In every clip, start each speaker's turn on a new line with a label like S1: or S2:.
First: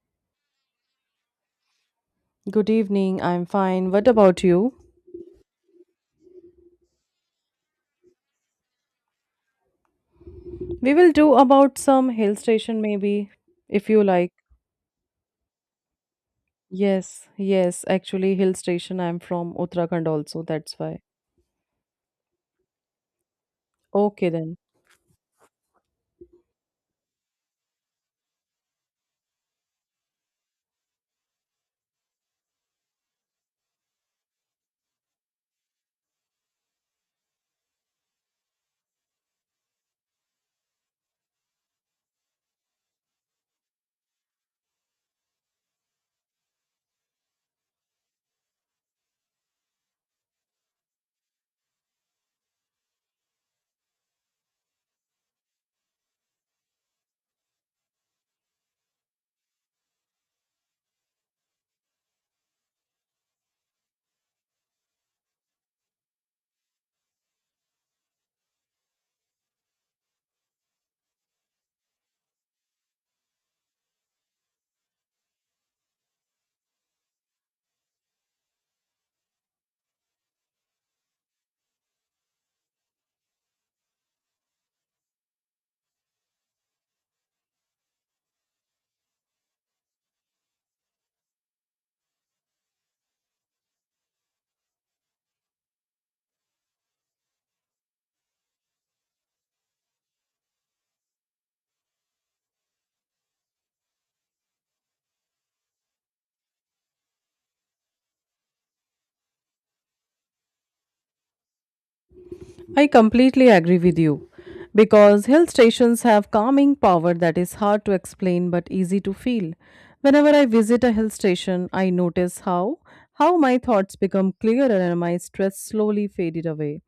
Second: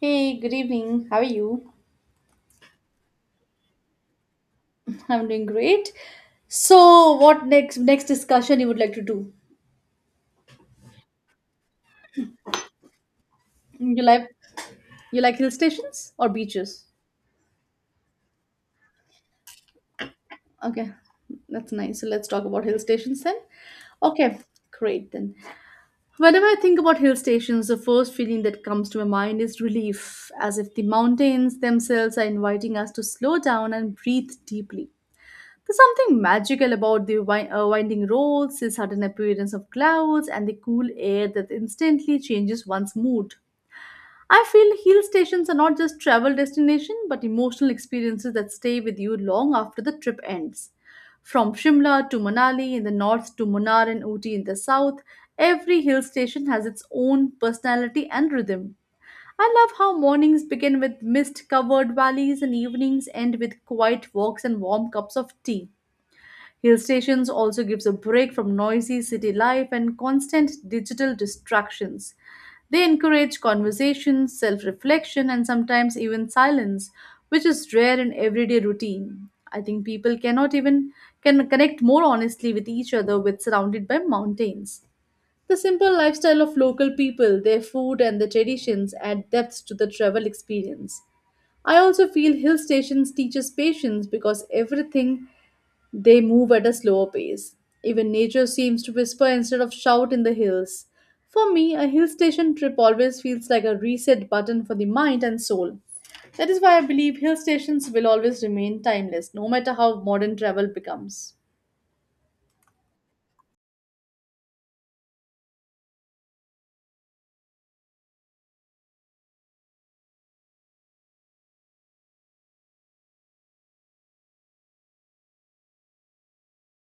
S1: Hey, good evening. How are you?
S2: Good evening. I'm fine. What about you?
S1: I'm doing great. So, what next discussion you would like to do?
S2: We will do about some hill station maybe if
S1: You
S2: you like.
S1: like you like hill stations or beaches?
S2: Yes, yes, actually hill station. I'm from Uttarakhand also, that's
S1: Okay,
S2: why.
S1: that's nice. So let's talk about hill stations then.
S2: Okay
S1: Okay,
S2: then.
S1: great then. Whenever I think about hill stations, the first feeling that comes to my mind is relief, as if the mountains themselves are inviting us to slow down and breathe deeply. There's something magical about the winding roads, the sudden appearance of clouds, and the cool air that instantly changes one's mood. I feel hill stations are not just travel destination but emotional experiences that stay with you long after the trip ends. From Shimla to Manali in the north to Munnar and Ooty in the south, every hill station has its own personality and rhythm. I love how mornings begin with mist covered valleys and evenings end with quiet walks and warm cups of tea. Hill stations also gives a break from noisy city life and constant digital distractions. They encourage conversation, self-reflection and sometimes even silence, which is rare in everyday routine. I think people cannot even can connect more honestly with each other with surrounded by mountains. The simple lifestyle of local people, their food and their traditions add depth to the travel experience. I also feel hill stations teaches patience because everything they move at a slower pace. Even nature seems to whisper instead of shout in the hills. For me, a hill station trip always feels like a reset button for the mind and soul. That is why I believe hill stations will always remain timeless, no matter how modern travel becomes.
S2: I completely agree with you because hill stations have calming power that is hard to explain but easy to feel. Whenever I visit a hill station, I notice how my thoughts become clearer and my stress slowly faded away.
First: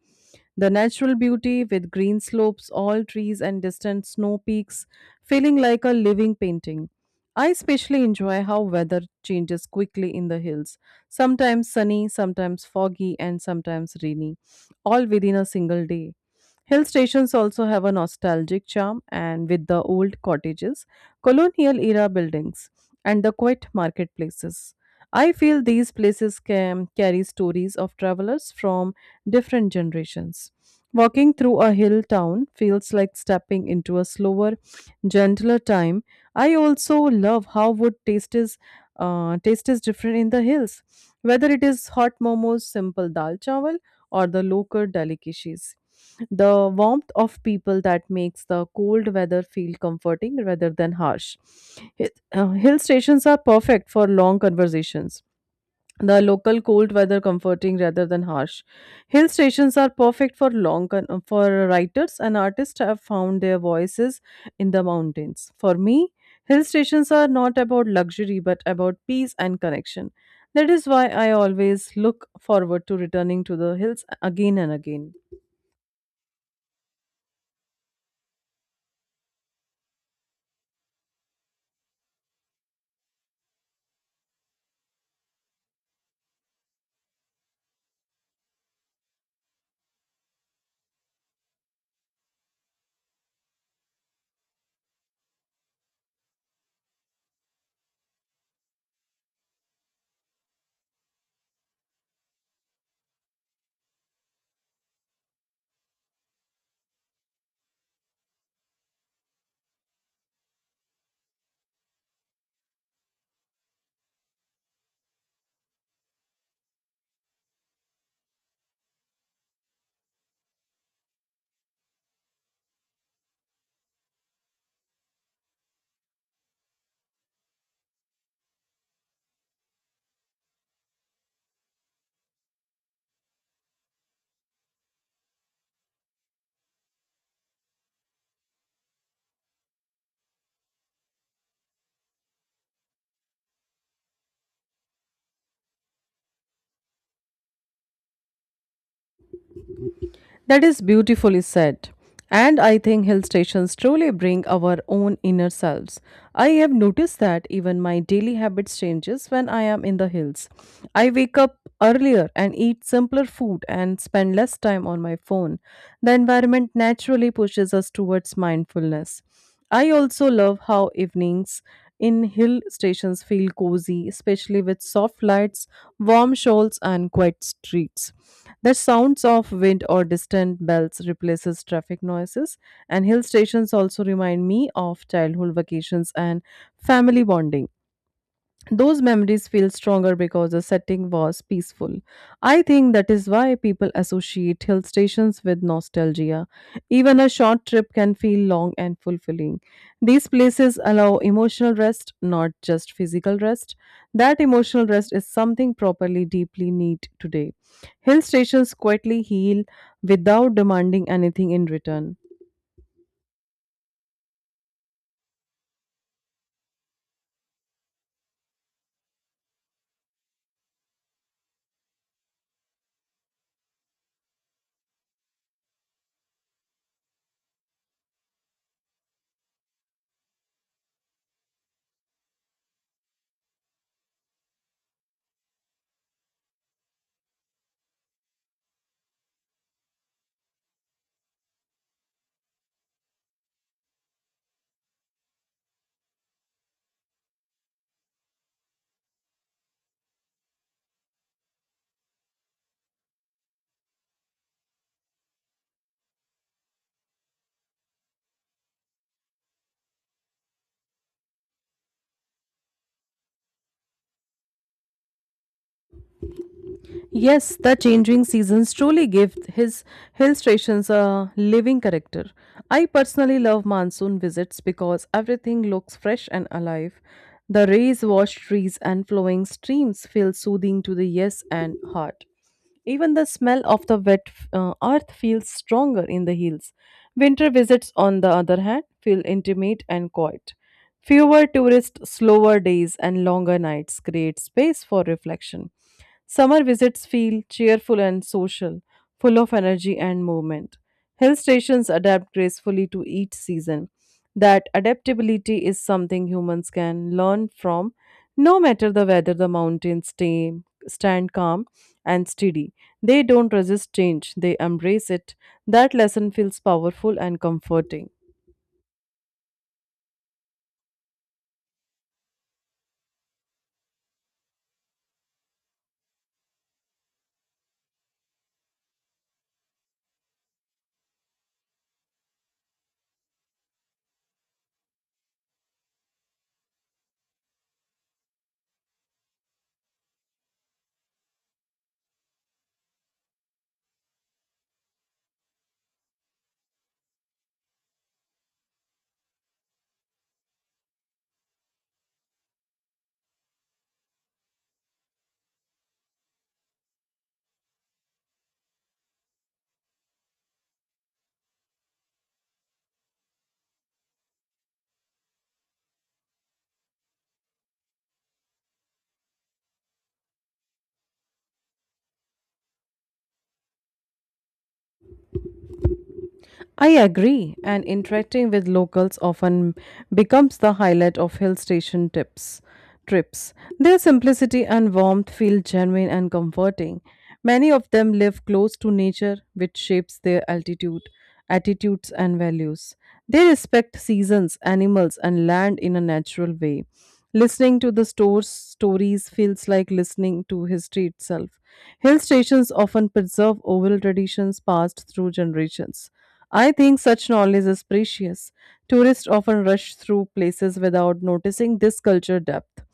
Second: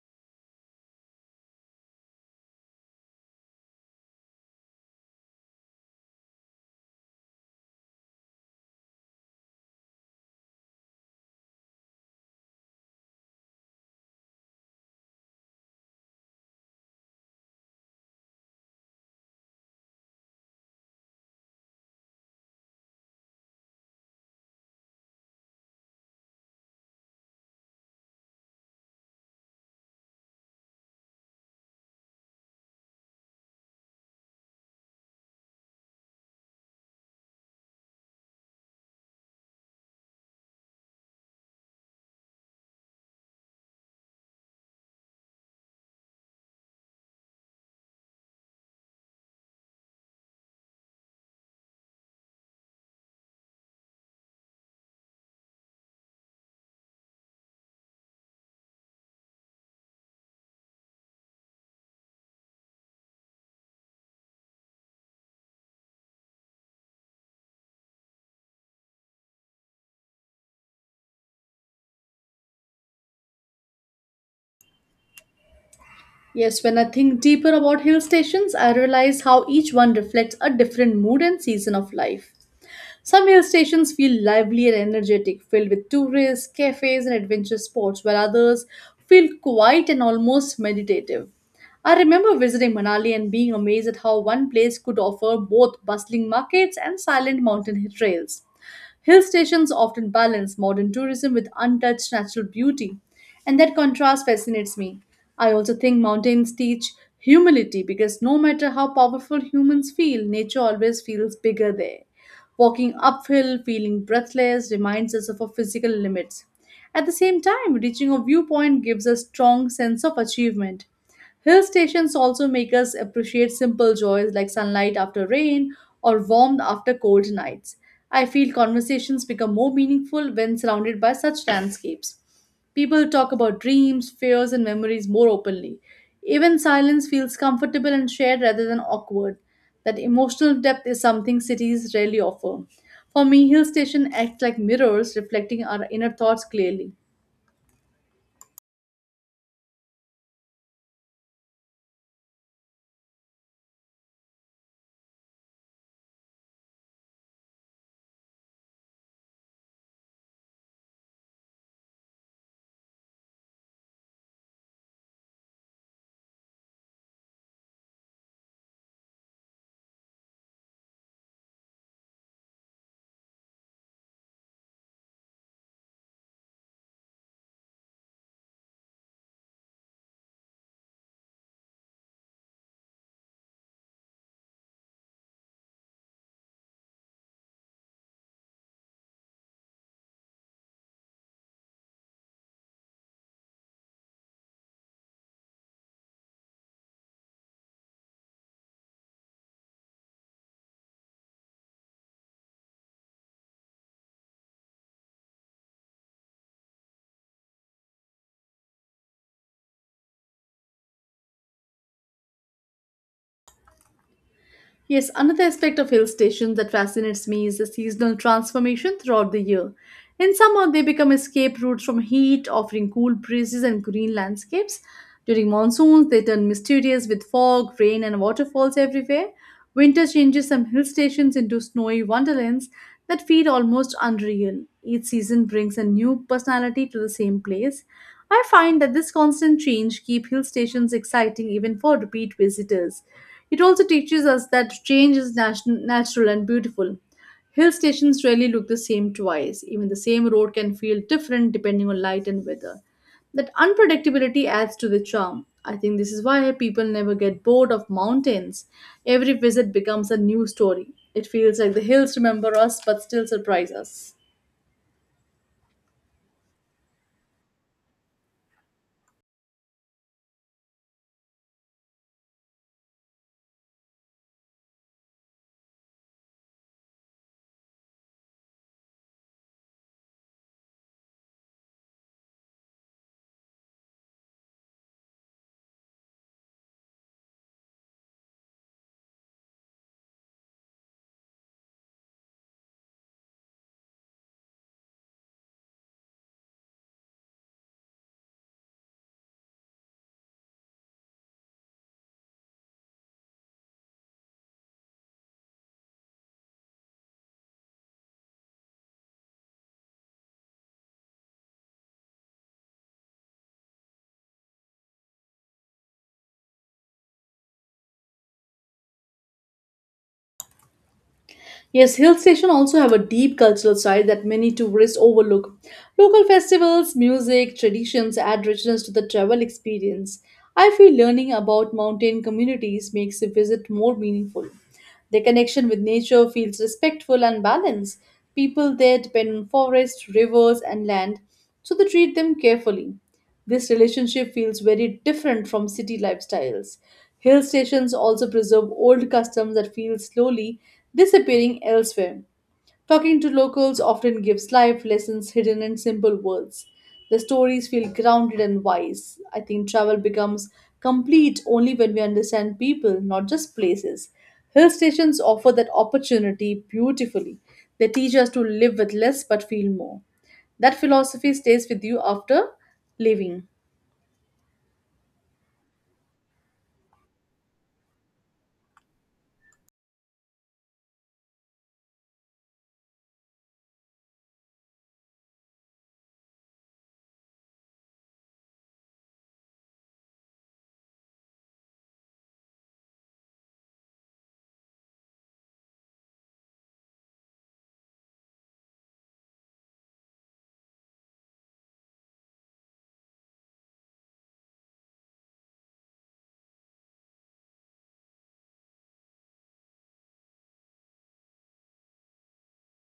S2: The natural beauty with green slopes, all trees and distant snow peaks feeling like a living painting. I especially enjoy how weather changes quickly in the hills, sometimes sunny, sometimes foggy and sometimes rainy all within a single day. Hill stations also have a nostalgic charm, and with the old cottages, colonial era buildings, and the quiet marketplaces. I feel these places can carry stories of travelers from different generations. Walking through a hill town feels like stepping into a slower, gentler time. I also love how wood taste is different in the hills. Whether it is hot momos, simple dal chawal, or the local delicacies. The warmth of people that makes the cold weather feel comforting rather than harsh. Hill stations are perfect for long conversations the local cold weather comforting rather than harsh. Hill stations are perfect for for writers and artists have found their voices in the mountains. For me, hill stations are not about luxury but about peace and connection. That is why I always look forward to returning to the hills again and again.
S1: Yes, when I think deeper about hill stations, I realize how each one reflects a different mood and season of life. Some hill stations feel lively and energetic, filled with tourists, cafes, and adventure sports, while others feel quiet and almost meditative. I remember visiting Manali and being amazed at how one place could offer both bustling markets and silent mountain trails. Hill stations often balance modern tourism with untouched natural beauty, and that contrast fascinates me. I also think mountains teach humility because no matter how powerful humans feel, nature always feels bigger there. Walking uphill, feeling breathless, reminds us of our physical limits. At the same time, reaching a viewpoint gives a strong sense of achievement. Hill stations also make us appreciate simple joys like sunlight after rain or warmth after cold nights. I feel conversations become more meaningful when surrounded by such landscapes. People talk about dreams, fears, and memories more openly. Even silence feels comfortable and shared rather than awkward. That emotional depth is something cities rarely offer. For me, hill station act like mirrors reflecting our inner thoughts clearly.
S2: That is beautifully said. And I think hill stations truly bring our own inner selves. I have noticed that even my daily habits changes when I am in the hills. I wake up earlier and eat simpler food and spend less time on my phone. The environment naturally pushes us towards mindfulness. I also love how evenings in hill stations feel cozy, especially with soft lights, warm shawls, and quiet streets. The sounds of wind or distant bells replaces traffic noises, and hill stations also remind me of childhood vacations and family bonding. Those memories feel stronger because the setting was peaceful. I think that is why people associate hill stations with nostalgia. Even a short trip can feel long and fulfilling. These places allow emotional rest, not just physical rest. That emotional rest is something properly deeply need today. Hill stations quietly heal without demanding anything in return.
S1: Yes, another aspect of hill stations that fascinates me is the seasonal transformation throughout the year. In summer, they become escape routes from heat, offering cool breezes and green landscapes. During monsoons, they turn mysterious with fog, rain, and waterfalls everywhere. Winter changes some hill stations into snowy wonderlands that feel almost unreal. Each season brings a new personality to the same place. I find that this constant change keeps hill stations exciting even for repeat visitors. It also teaches us that change is natural and beautiful. Hill stations rarely look the same twice. Even the same road can feel different depending on light and weather. That unpredictability adds to the charm. I think this is why people never get bored of mountains. Every visit becomes a new story. It feels like the hills remember us but still surprise us.
S2: Yes, the changing seasons truly give his hill stations a living character. I personally love monsoon visits because everything looks fresh and alive. The rays washed trees and flowing streams feel soothing to the yes and heart. Even the smell of the wet earth feels stronger in the hills. Winter visits, on the other hand, feel intimate and quiet. Fewer tourists, slower days, and longer nights create space for reflection. Summer visits feel cheerful and social, full of energy and movement. Hill stations adapt gracefully to each season. That adaptability is something humans can learn from. No matter the weather, stand calm and steady. They don't resist change, they embrace it. That lesson feels powerful and comforting.
S1: Yes, hill stations also have a deep cultural side that many tourists overlook. Local festivals, music, traditions add richness to the travel experience. I feel learning about mountain communities makes the visit more meaningful. Their connection with nature feels respectful and balanced. People there depend on forests, rivers, and land, so they treat them carefully. This relationship feels very different from city lifestyles. Hill stations also preserve old customs that feel slowly disappearing elsewhere. Talking to locals often gives life lessons hidden in simple words. The stories feel grounded and wise. I think travel becomes complete only when we understand people, not just places. Hill stations offer that opportunity beautifully. They teach us to live with less but feel more. That philosophy stays with you after leaving.
S2: I agree, and interacting with locals often becomes the highlight of hill station tips trips. Their simplicity and warmth feel genuine and comforting. Many of them live close to nature, which shapes their attitudes, and values. They respect seasons, animals, and land in a natural way. Listening to the store's stories feels like listening to history itself. Hill stations often preserve oral traditions passed through generations. I think such knowledge is precious. Tourists often rush through places without noticing this culture depth.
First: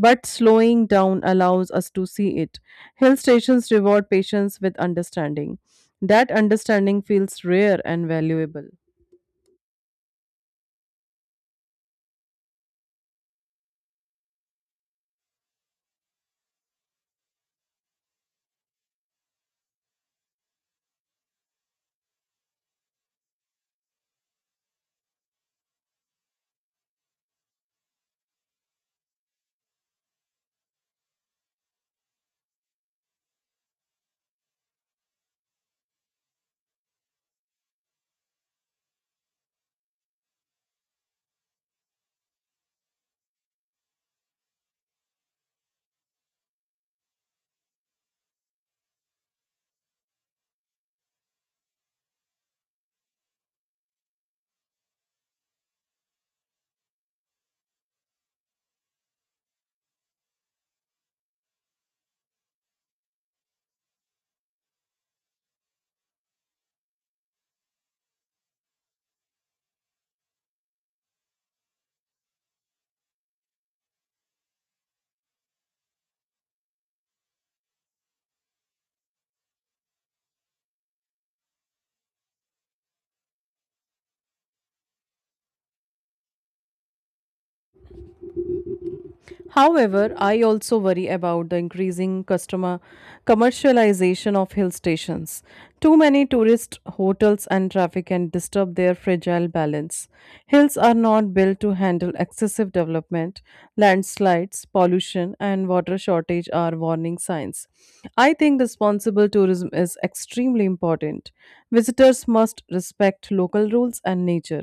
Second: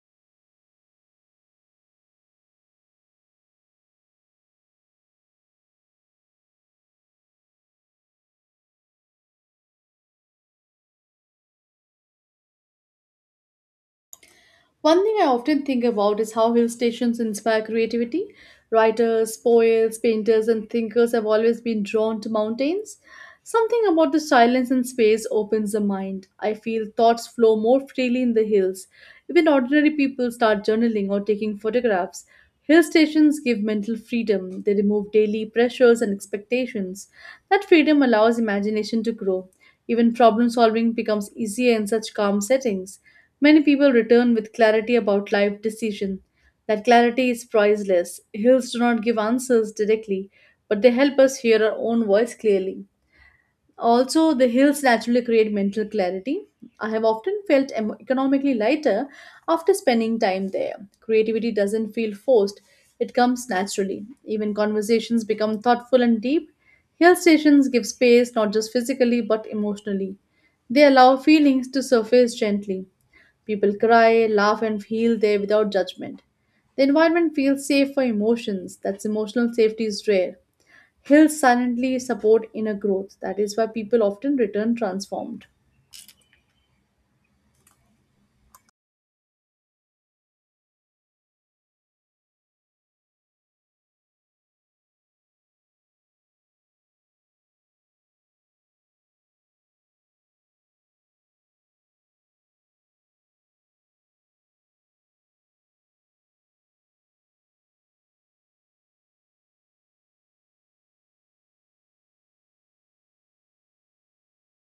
S2: But slowing down allows us to see it. Hill stations reward patience with understanding. That understanding feels rare and valuable.
S1: One thing I often think about is how hill stations inspire creativity. Writers, poets, painters, and thinkers have always been drawn to mountains. Something about the silence and space opens the mind. I feel thoughts flow more freely in the hills. Even ordinary people start journaling or taking photographs. Hill stations give mental freedom, they remove daily pressures and expectations. That freedom allows imagination to grow. Even problem solving becomes easier in such calm settings. Many people return with clarity about life decision. That clarity is priceless. Hills do not give answers directly, but they help us hear our own voice clearly. Also, the hills naturally create mental clarity. I have often felt economically lighter after spending time there. Creativity doesn't feel forced, it comes naturally. Even conversations become thoughtful and deep. Hill stations give space not just physically but emotionally. They allow feelings to surface gently. People cry, laugh, and feel there without judgment. The environment feels safe for emotions. That's emotional safety is rare. Hills silently support inner growth. That is why people often return transformed.
S2: However, I also worry about the increasing customer commercialization of hill stations. Too many tourist hotels and traffic can disturb their fragile balance. Hills are not built to handle excessive development. Landslides, pollution, and water shortage are warning signs. I think responsible tourism is extremely important. Visitors must respect local rules and nature.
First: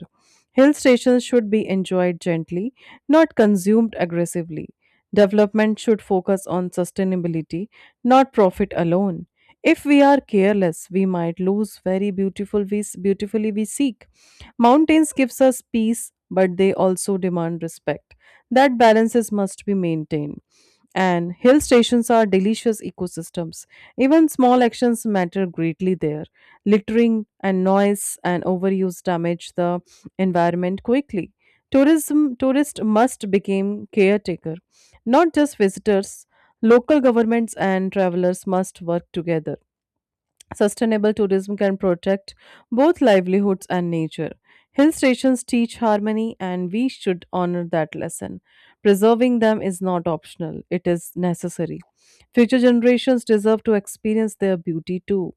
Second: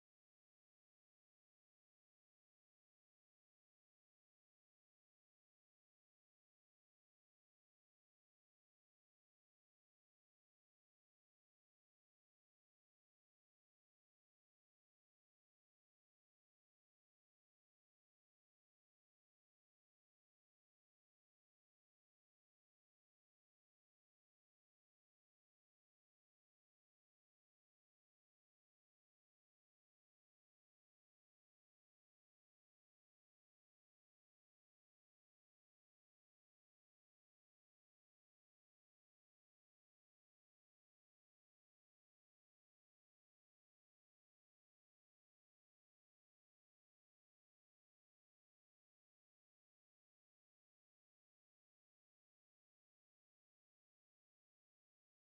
S2: Hill stations should be enjoyed gently, not consumed aggressively. Development should focus on sustainability, not profit alone. If we are careless, we might lose beautifully we seek. Mountains gives us peace, but they also demand respect. That balances must be maintained and hill stations are delicious ecosystems. Even small actions matter greatly there. Littering and noise and overuse damage the environment quickly. Tourism Tourists must become caretaker. Not just visitors, local governments and travelers must work together. Sustainable tourism can protect both livelihoods and nature. Hill stations teach harmony, and we should honor that lesson. Preserving them is not optional, it is necessary. Future generations deserve to experience their beauty too.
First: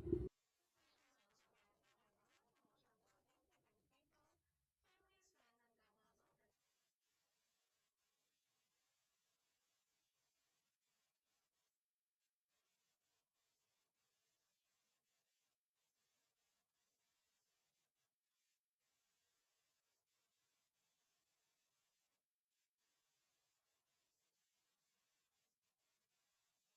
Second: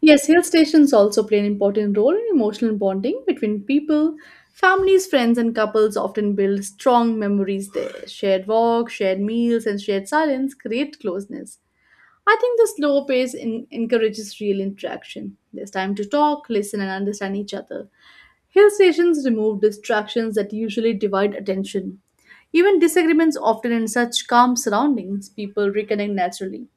S1: Yes, hill stations also play an important role in emotional bonding between people. Families, friends, and couples often build strong memories there. Shared walks, shared meals, and shared silence create closeness. I think the slow pace encourages real interaction. There's time to talk, listen, and understand each other. Hill stations remove distractions that usually divide attention. Even disagreements often in such calm surroundings, people reconnect naturally.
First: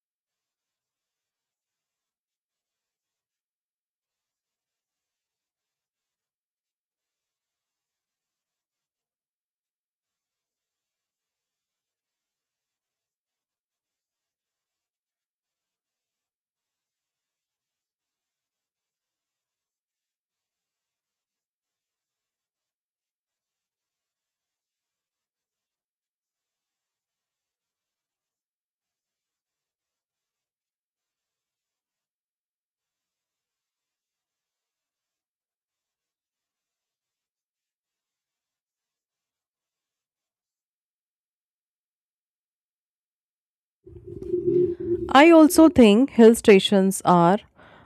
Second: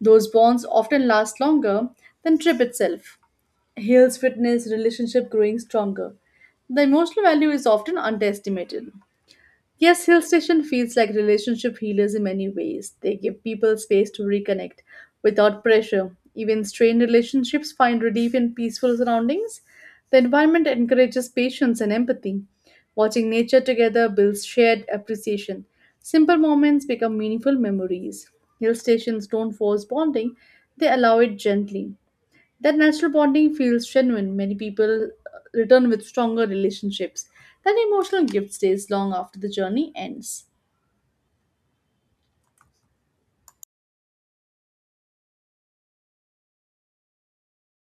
S1: Those bonds often last longer than trip itself. Hills witness relationship growing stronger. The emotional value is often underestimated. Yes, Hill Station feels like relationship healers in many ways. They give people space to reconnect without pressure. Even strained relationships find relief in peaceful surroundings. The environment encourages patience and empathy. Watching nature together builds shared appreciation. Simple moments become meaningful memories. Hill stations don't force bonding, they allow it gently. That natural bonding feels genuine. Many people return with stronger relationships. That emotional gift stays long after the journey ends.
S2: I also think hill stations are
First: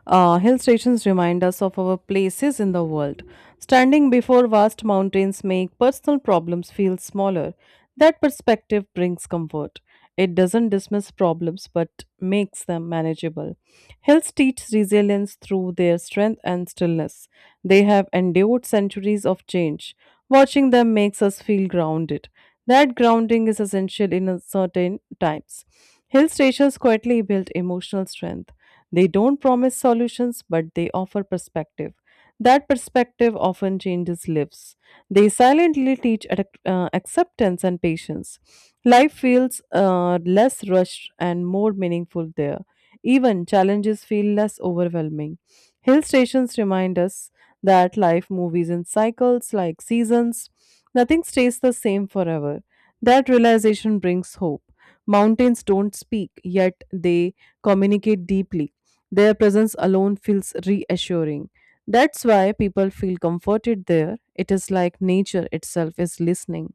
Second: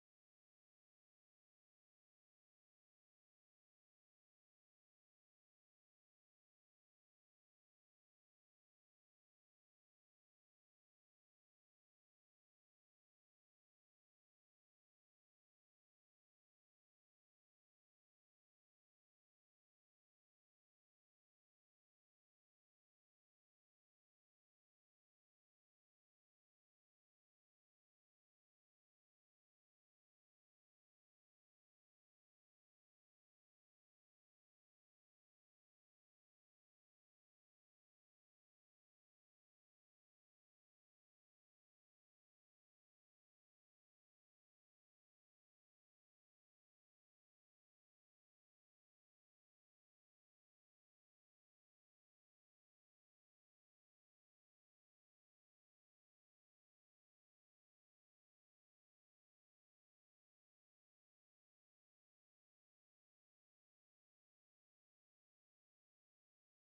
S2: uh, hill stations remind us of our places in the world. Standing before vast mountains make personal problems feel smaller. That perspective brings comfort. It doesn't dismiss problems but makes them manageable. Hills teach resilience through their strength and stillness. They have endured centuries of change. Watching them makes us feel grounded. That grounding is essential in uncertain times. Hill stations quietly build emotional strength. They don't promise solutions, but they offer perspective. That perspective often changes lives. They silently teach acceptance and patience. Life feels less rushed and more meaningful there. Even challenges feel less overwhelming. Hill stations remind us that life moves in cycles like seasons. Nothing stays the same forever. That realization brings hope. Mountains don't speak, yet they communicate deeply. Their presence alone feels reassuring. That's why people feel comforted there. It is like nature itself is listening.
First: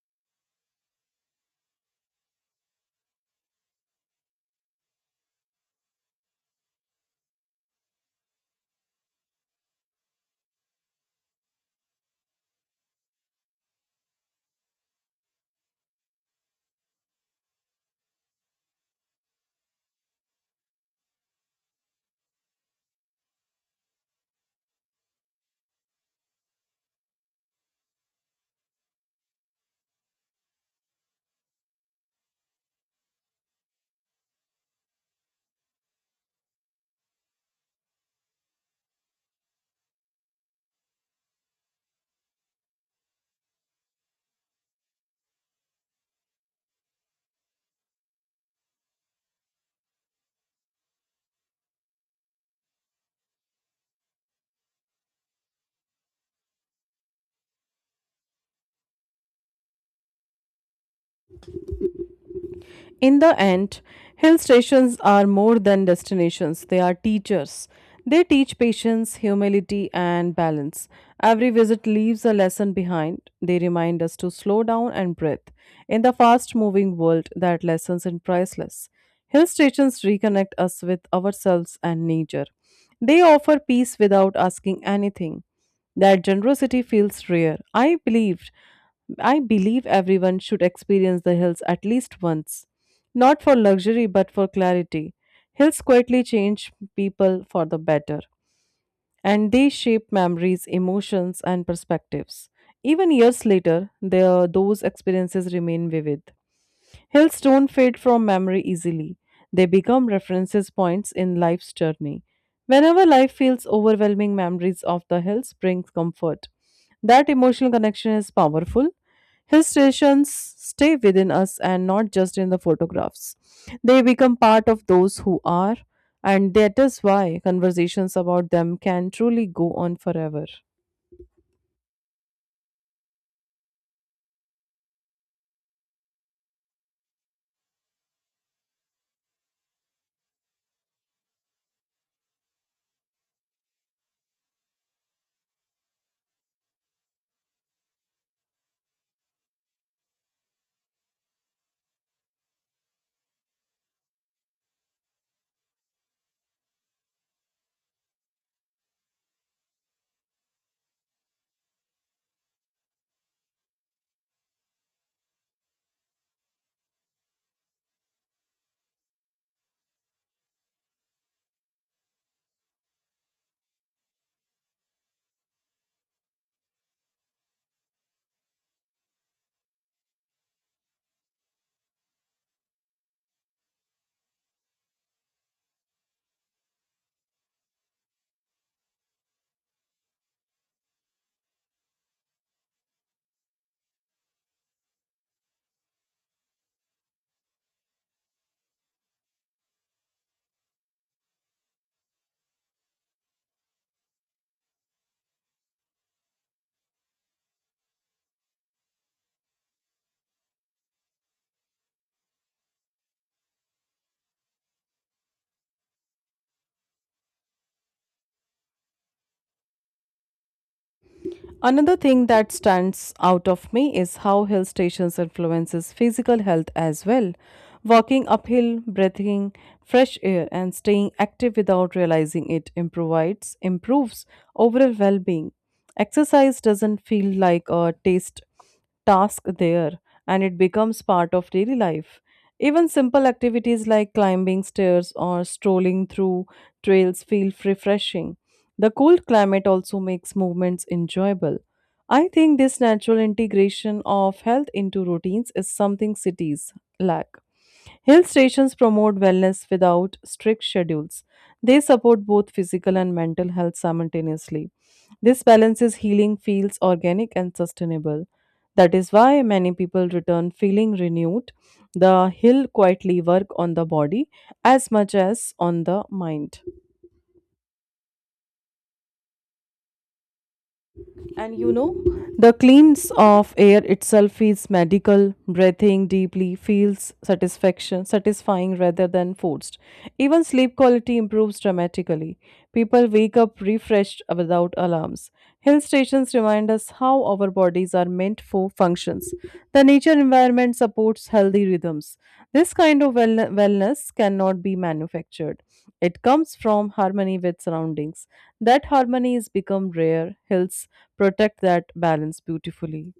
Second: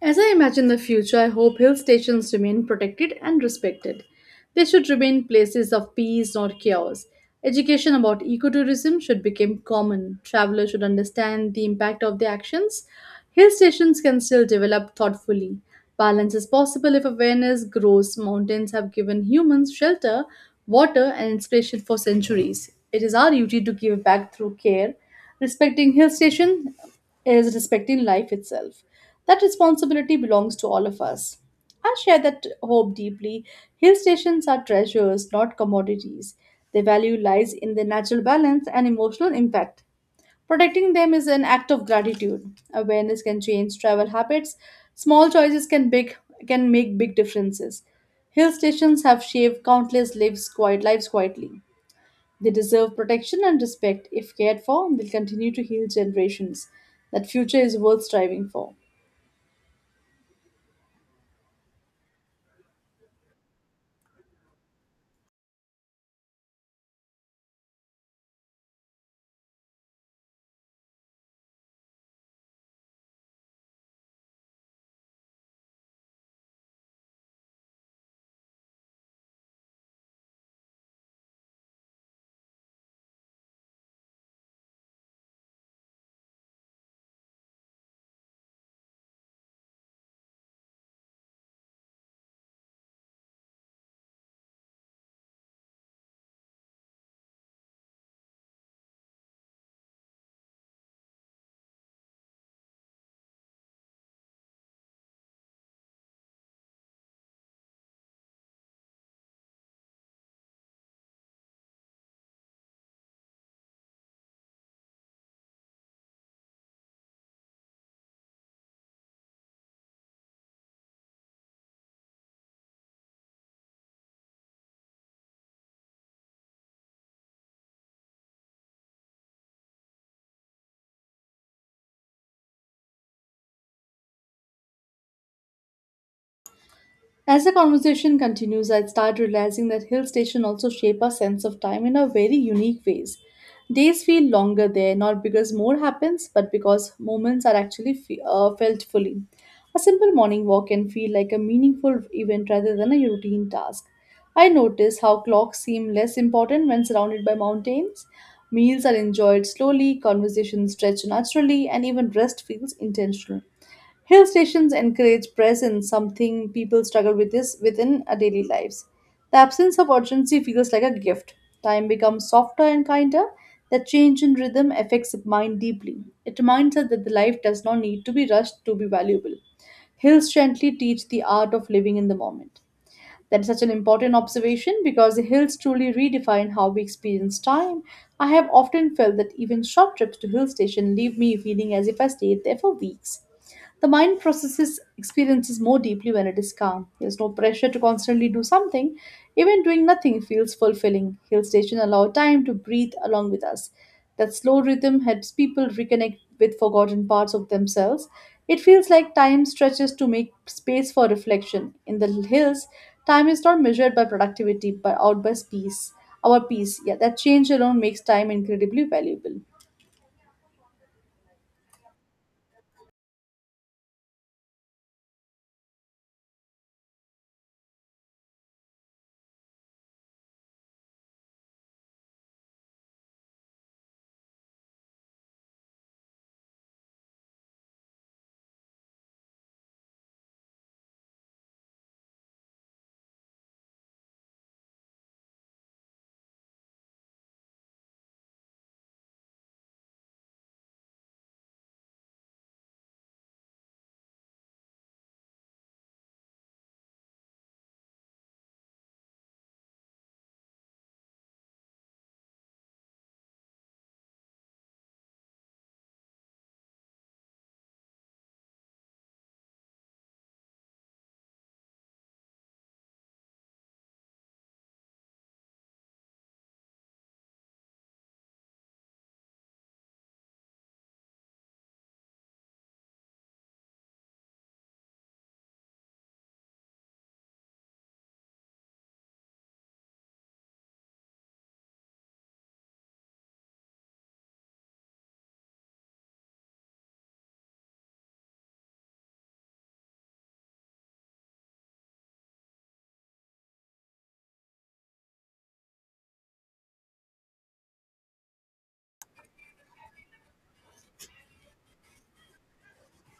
S1: As I imagine the future, I hope hill stations remain protected and respected. They should remain places of peace, not chaos. Education about ecotourism should become common. Travelers should understand the impact of their actions. Hill stations can still develop thoughtfully. Balance is possible if awareness grows. Mountains have given humans shelter, water, and inspiration for centuries. It is our duty to give back through care. Respecting hill station is respecting life itself. That responsibility belongs to all of us. I share that hope deeply. Hill stations are treasures, not commodities. Their value lies in their natural balance and emotional impact. Protecting them is an act of gratitude. Awareness can change travel habits. Small choices can make big differences. Hill stations have shaped countless lives quietly. They deserve protection and respect. If cared for, they'll continue to heal generations. That future is worth striving for.
S2: In the end, hill stations are more than destinations, they are teachers. They teach patience, humility, and balance. Every visit leaves a lesson behind. They remind us to slow down and breathe. In the fast moving world, that lesson is priceless. Hill stations reconnect us with ourselves and nature. They offer peace without asking anything. That generosity feels rare. I believe everyone should experience the hills at least once. Not for luxury, but for clarity. Hills quietly change people for the better, and they shape memories, emotions, and perspectives. Even years later, those experiences remain vivid. Hills don't fade from memory easily. They become references points in life's journey. Whenever life feels overwhelming, memories of the hills bring comfort. That emotional connection is powerful. Hill stations stay within us and not just in the photographs. They become part of those who are, and that is why conversations about them can truly go on forever.
S1: As the conversation continues, I start realizing that hill stations also shape our sense of time in a very unique ways. Days feel longer there, not because more happens, but because moments are actually felt fully. A simple morning walk can feel like a meaningful event rather than a routine task. I notice how clocks seem less important when surrounded by mountains. Meals are enjoyed slowly, conversations stretch naturally, and even rest feels intentional. Hill stations encourage presence, something people struggle with this within our daily lives. The absence of urgency feels like a gift. Time becomes softer and kinder. The change in rhythm affects the mind deeply. It reminds us that the life does not need to be rushed to be valuable. Hills gently teach the art of living in the moment. That is such an important observation because the hills truly redefine how we experience time. I have often felt that even short trips to hill station leave me feeling as if I stayed there for weeks. The mind processes experiences more deeply when it is calm. There's no pressure to constantly do something. Even doing nothing feels fulfilling. Hill station allow time to breathe along with us. That slow rhythm helps people reconnect with forgotten parts of themselves. It feels like time stretches to make space for reflection. In the hills, time is not measured by productivity but out by peace. Our peace, yeah, that change alone makes time incredibly valuable.
S2: Another thing that stands out of me is how hill stations influences physical health as well. Walking uphill, breathing fresh air and staying active without realizing it improvides improves overall well-being. Exercise doesn't feel like a taste task there and it becomes part of daily life. Even simple activities like climbing stairs or strolling through trails feel refreshing. The cold climate also makes movements enjoyable. I think this natural integration of health into routines is something cities lack. Hill stations promote wellness without strict schedules. They support both physical and mental health simultaneously. This balances healing feels organic and sustainable. That is why many people return feeling renewed. The hill quietly work on the body as much as on the mind. And you know, the cleans of air itself is medical. Breathing deeply feels satisfying rather than forced. Even sleep quality improves dramatically. People wake up refreshed without alarms. Hill stations remind us how our bodies are meant for functions. The nature environment supports healthy rhythms. This kind of wellness cannot be manufactured. It comes from harmony with surroundings. That harmony has become rare. Hills protect that balance beautifully.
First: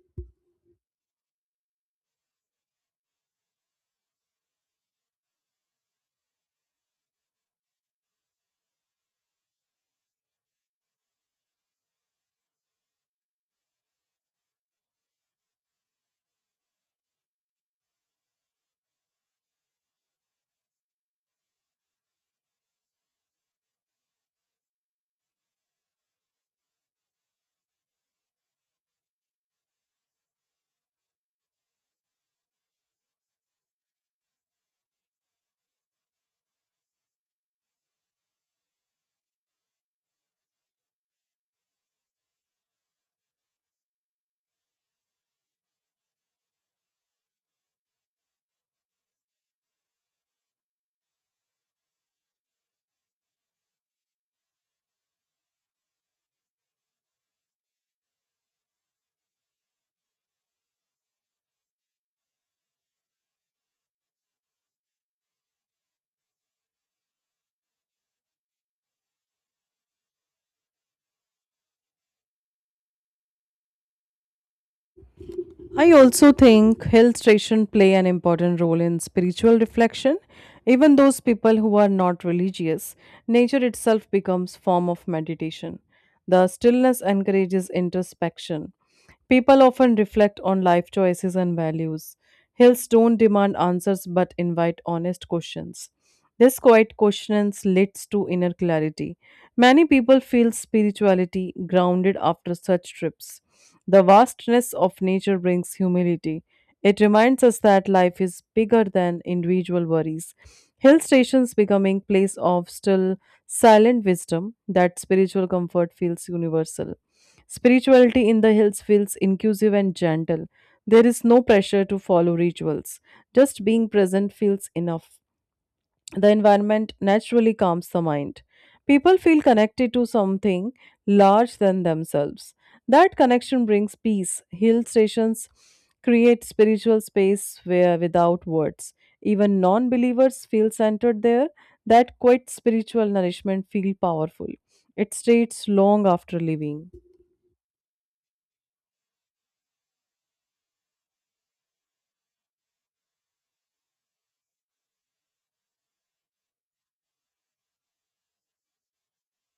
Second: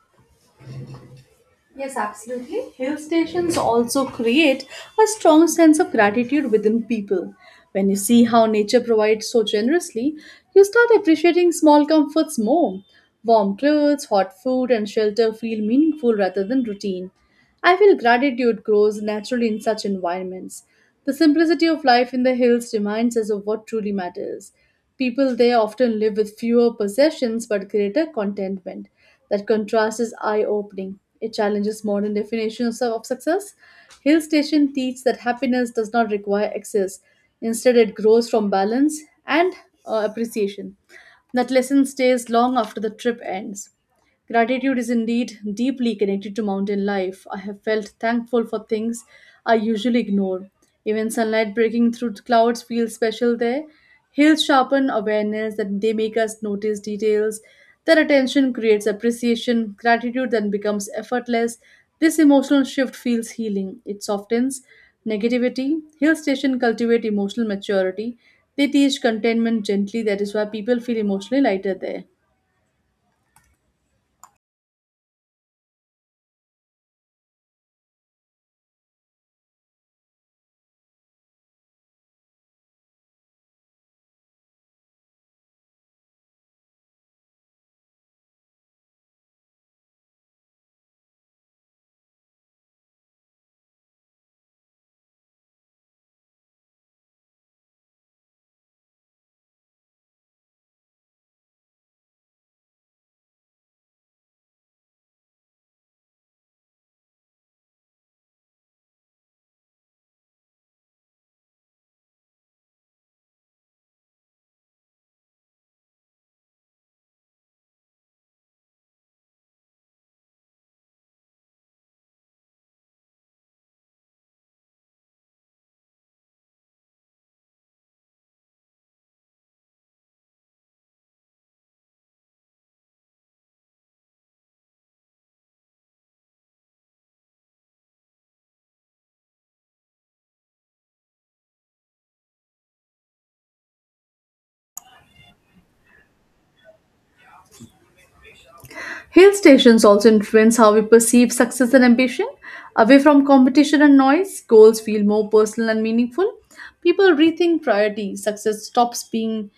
S1: Hill stations also create a strong sense of gratitude within people. When you see how nature provides so generously, you start appreciating small comforts more. Warm clothes, hot food, and shelter feel meaningful rather than routine. I feel gratitude grows naturally in such environments. The simplicity of life in the hills reminds us of what truly matters. People there often live with fewer possessions but greater contentment. That contrast is eye opening. It challenges modern definitions of success. Hill Station teaches that happiness does not require excess, instead, it grows from balance and appreciation. That lesson stays long after the trip ends. Gratitude is indeed deeply connected to mountain life. I have felt thankful for things I usually ignore. Even sunlight breaking through clouds feels special there. Hills sharpen awareness that they make us notice details. Their attention creates appreciation. Gratitude then becomes effortless. This emotional shift feels healing. It softens negativity. Hill stations cultivate emotional maturity. They teach contentment gently. That is why people feel emotionally lighter there.
S2: I also think hill stations play an important role in spiritual reflection. Even those people who are not religious, nature itself becomes form of meditation. The stillness encourages introspection. People often reflect on life choices and values. Hills don't demand answers but invite honest questions. This quiet questions leads to inner clarity. Many people feel spirituality grounded after such trips. The vastness of nature brings humility. It reminds us that life is bigger than individual worries. Hill stations becoming place of still silent wisdom that spiritual comfort feels universal. Spirituality in the hills feels inclusive and gentle. There is no pressure to follow rituals. Just being present feels enough. The environment naturally calms the mind. People feel connected to something large than themselves. That connection brings peace. Hill stations create spiritual space where without words. Even non believers feel centered there. That quiet spiritual nourishment feels powerful. It stays long after leaving.
S1: Hill stations also influence how we perceive success and ambition. Away from competition and noise, goals feel more personal and meaningful. People rethink priorities. Success stops being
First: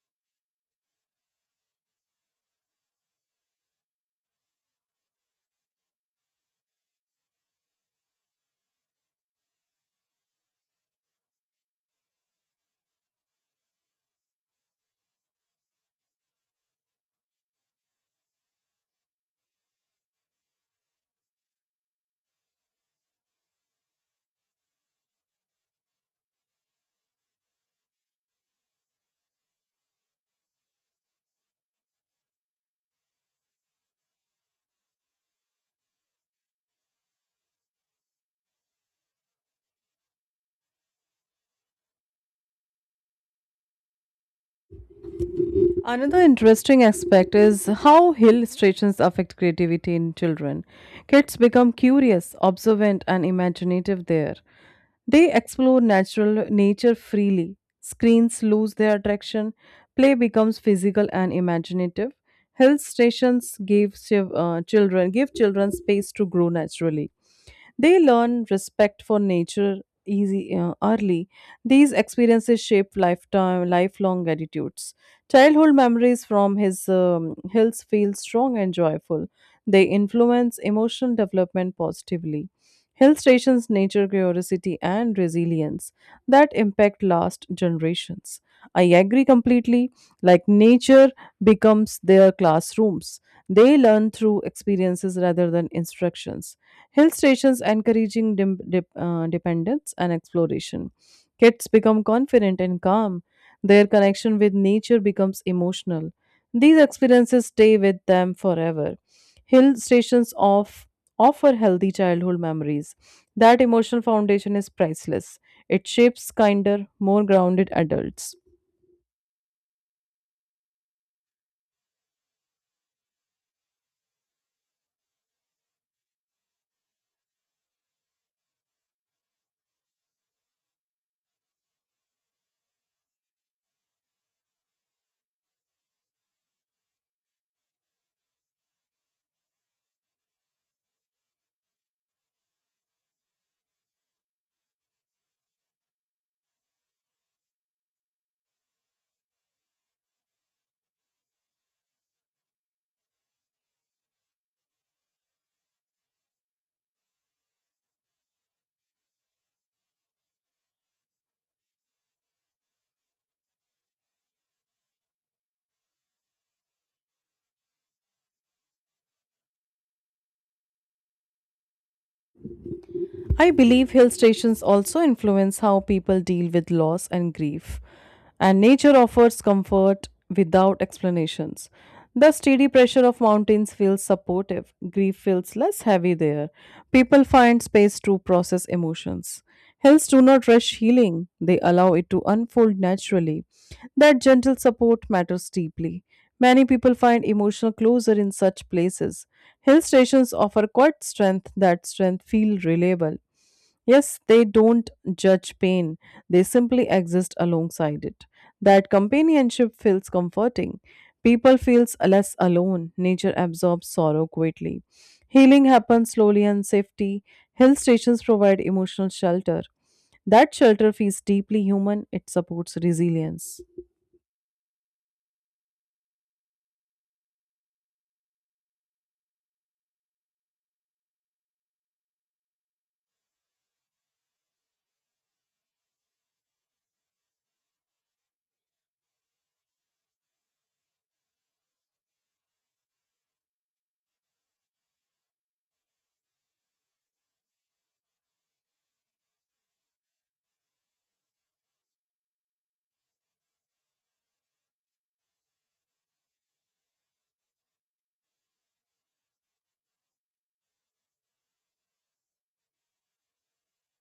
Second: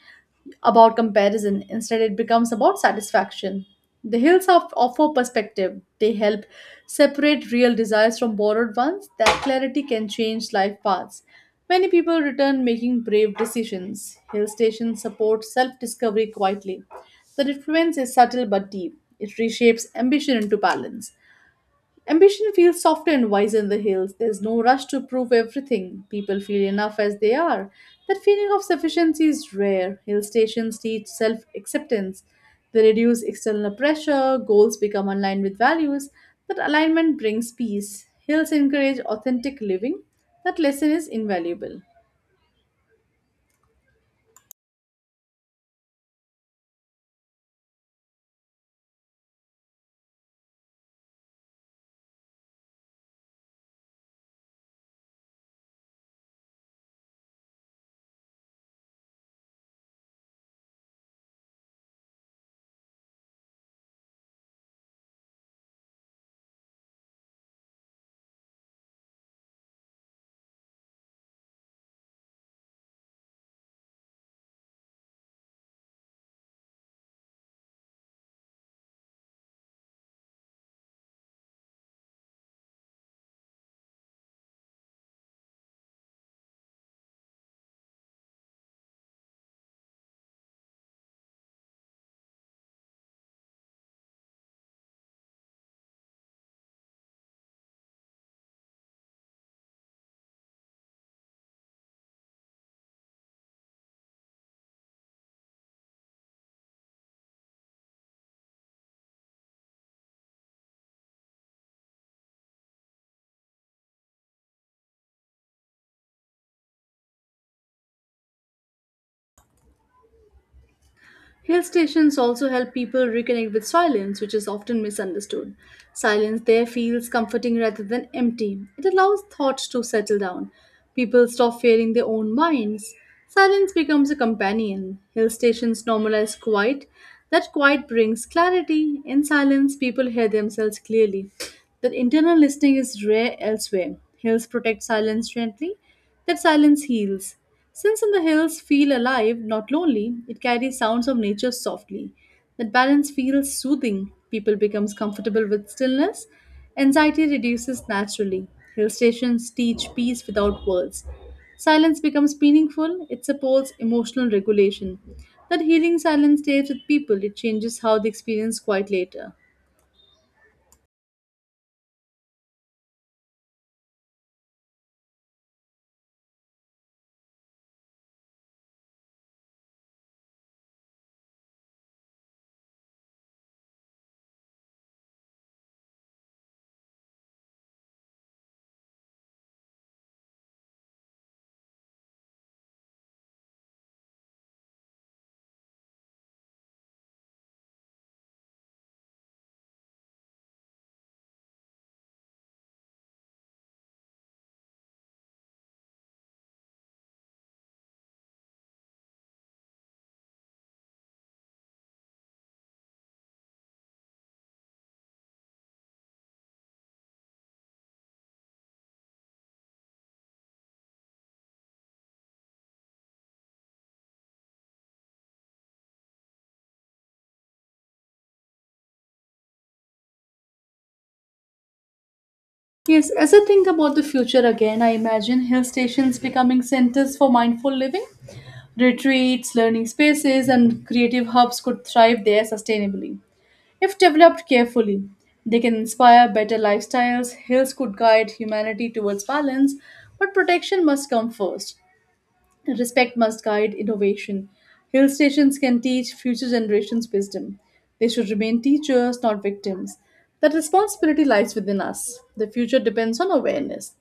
S1: about comparison. Instead, it becomes about satisfaction. The hills offer perspective. They help separate real desires from borrowed ones. That clarity can change life paths. Many people return making brave decisions. Hill stations support self discovery quietly. The influence is subtle but deep. It reshapes ambition into balance. Ambition feels softer and wiser in the hills. There's no rush to prove everything. People feel enough as they are. That feeling of sufficiency is rare. Hill stations teach self acceptance. They reduce external pressure, goals become aligned with values. That alignment brings peace. Hills encourage authentic living. That lesson is invaluable.
S2: Another interesting aspect is how illustrations affect creativity in children. Kids become curious, observant, and imaginative there. They explore natural nature freely. Screens lose their attraction. Play becomes physical and imaginative. Hill stations give children space to grow naturally. They learn respect for nature easy early. These experiences shape lifetime lifelong attitudes. Childhood memories from his hills feel strong and joyful. They influence emotional development positively. Hill stations nature curiosity and resilience that impact last generations. I agree completely. Like nature becomes their classrooms. They learn through experiences rather than instructions. Hill stations encouraging dependence and exploration. Kids become confident and calm. Their connection with nature becomes emotional. These experiences stay with them forever. Hill stations offer healthy childhood memories. That emotional foundation is priceless. It shapes kinder, more grounded adults.
S1: Hill stations also help people reconnect with silence, which is often misunderstood. Silence there feels comforting rather than empty. It allows thought to settle down. People stop fearing their own minds. Silence becomes a companion. Hill stations normalize quiet. That quiet brings clarity. In silence, people hear themselves clearly. That internal listening is rare elsewhere. Hills protect silence gently. That silence heals. Since in the hills feel alive, not lonely, it carries sounds of nature softly. That balance feels soothing. People becomes comfortable with stillness. Anxiety reduces naturally. Hill stations teach peace without words. Silence becomes meaningful. It supports emotional regulation. That healing silence stays with people. It changes how they experience quiet later.
S2: I believe hill stations also influence how people deal with loss and grief, and nature offers comfort without explanations. The steady pressure of mountains feels supportive, grief feels less heavy there. People find space to process emotions. Hills do not rush healing, they allow it to unfold naturally. That gentle support matters deeply. Many people find emotional closure in such places. Hill stations offer quiet strength that strength feel reliable. Yes, they don't judge pain, they simply exist alongside it. That companionship feels comforting. People feels less alone. Nature absorbs sorrow quietly. Healing happens slowly and safety. Hill stations provide emotional shelter. That shelter feels deeply human, it supports resilience.
S1: Yes, as I think about the future again, I imagine hill stations becoming centers for mindful living. Retreats, learning spaces, and creative hubs could thrive there sustainably. If developed carefully, they can inspire better lifestyles. Hills could guide humanity towards balance, but protection must come first. Respect must guide innovation. Hill stations can teach future generations wisdom. They should remain teachers, not victims. That responsibility lies within us. The future depends on awareness.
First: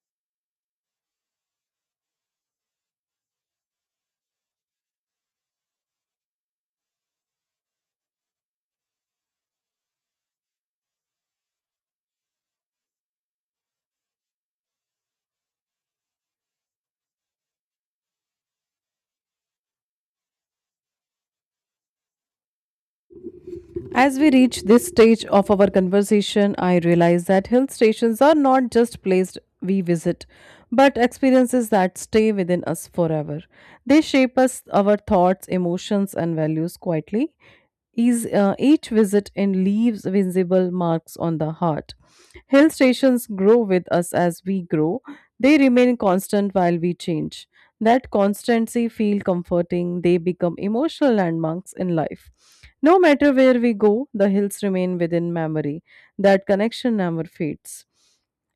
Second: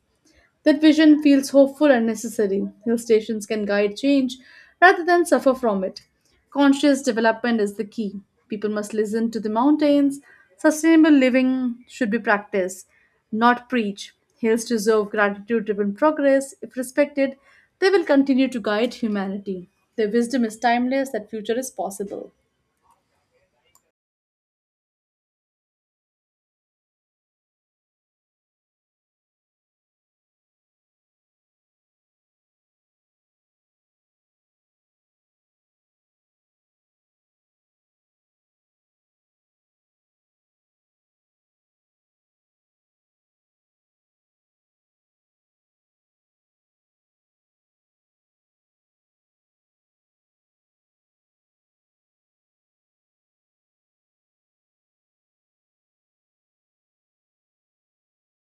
S1: That vision feels hopeful and necessary. Hill stations can guide change rather than suffer from it. Conscious development is the key. People must listen to the mountains. Sustainable living should be practiced, not preached. Hills deserve gratitude driven progress. If respected, they will continue to guide humanity. Their wisdom is timeless, that future is possible.
S2: As we reach this stage of our conversation, I realize that hill stations are not just places we visit, but experiences that stay within us forever. They shape us, our thoughts, emotions, and values quietly. Each visit in leaves visible marks on the heart. Hill stations grow with us as we grow. They remain constant while we change. That constancy feel comforting. They become emotional landmarks in life. No matter where we go, the hills remain within memory. That connection never fades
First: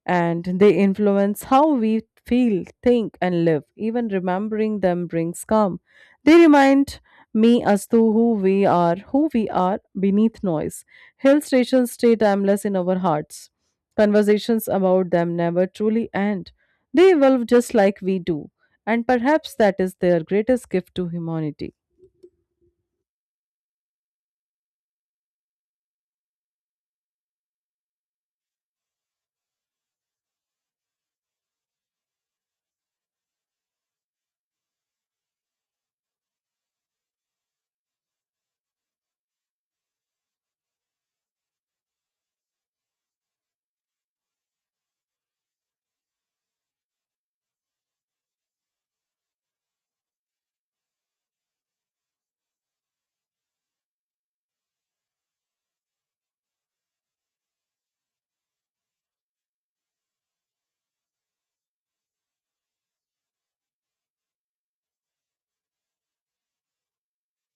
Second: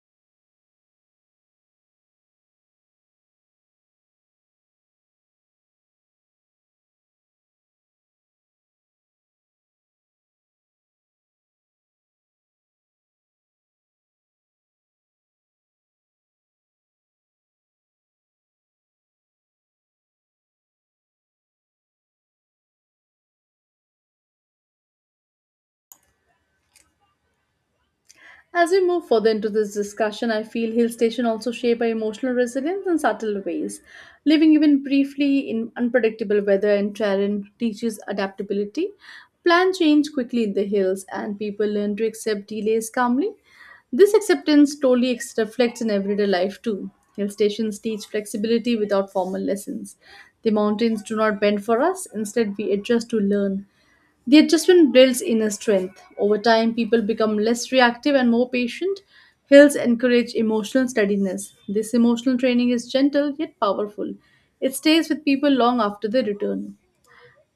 S2: and they influence how we feel, think, and live. Even remembering them brings calm. They remind me as to who we are beneath noise. Hill stations stay timeless in our hearts. Conversations about them never truly end. They evolve just like we do, and perhaps that is their greatest gift to humanity.
S1: As we move further into this discussion, I feel hill station also shape our emotional resilience in subtle ways. Living even briefly in unpredictable weather and terrain teaches adaptability. Plan change quickly in the hills, and people learn to accept delays calmly. This acceptance slowly reflects in everyday life too. Hill stations teach flexibility without formal lessons. The mountains do not bend for us, instead, we adjust to learn. The adjustment builds inner strength. Over time, people become less reactive and more patient. Hills encourage emotional steadiness. This emotional training is gentle yet powerful. It stays with people long after they return.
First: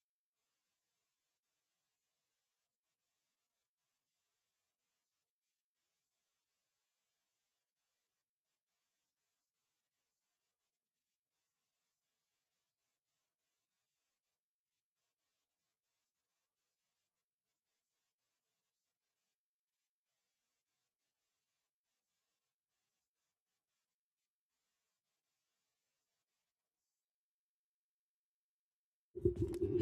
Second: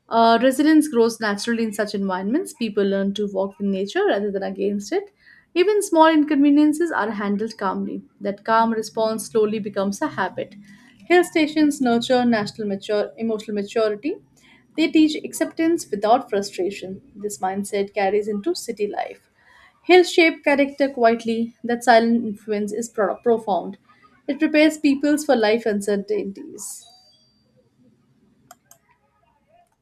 S1: Resilience grows naturally in such environments. People learn to walk with nature rather than against it. Even small inconveniences are handled calmly. That calm response slowly becomes a habit. Hill stations nurture emotional maturity. They teach acceptance without frustration. This mindset carries into city life. Hills shape character quietly. That silent influence is profound. It prepares peoples for life uncertainties.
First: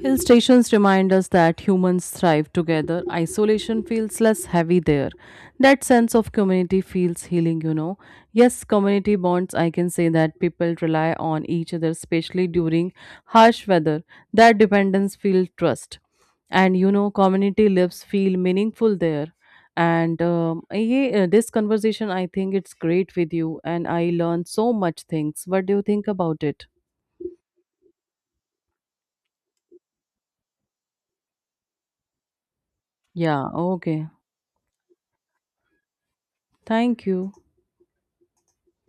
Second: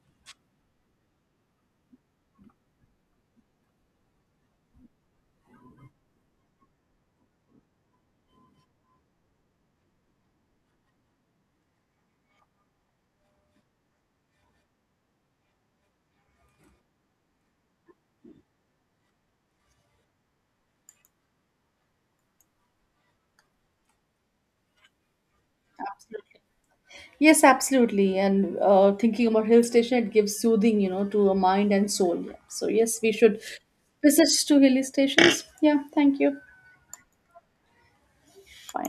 S2: Hill stations remind us that humans thrive together. Isolation feels less heavy there. That sense of community feels healing, Yes, community bonds, I can say that people rely on each other, especially during harsh weather. That dependence feels trust. Community lives feel meaningful there. This conversation, I think it's great with you, and I learned so much things. What do you think about it?
S1: Yes, absolutely. And thinking about hill station, it gives soothing, to a mind and soul. Yeah. So yes, we should
S2: Yeah, okay.
S1: visit to hilly stations. Yeah, thank you.
S2: Thank you.
S1: Bye.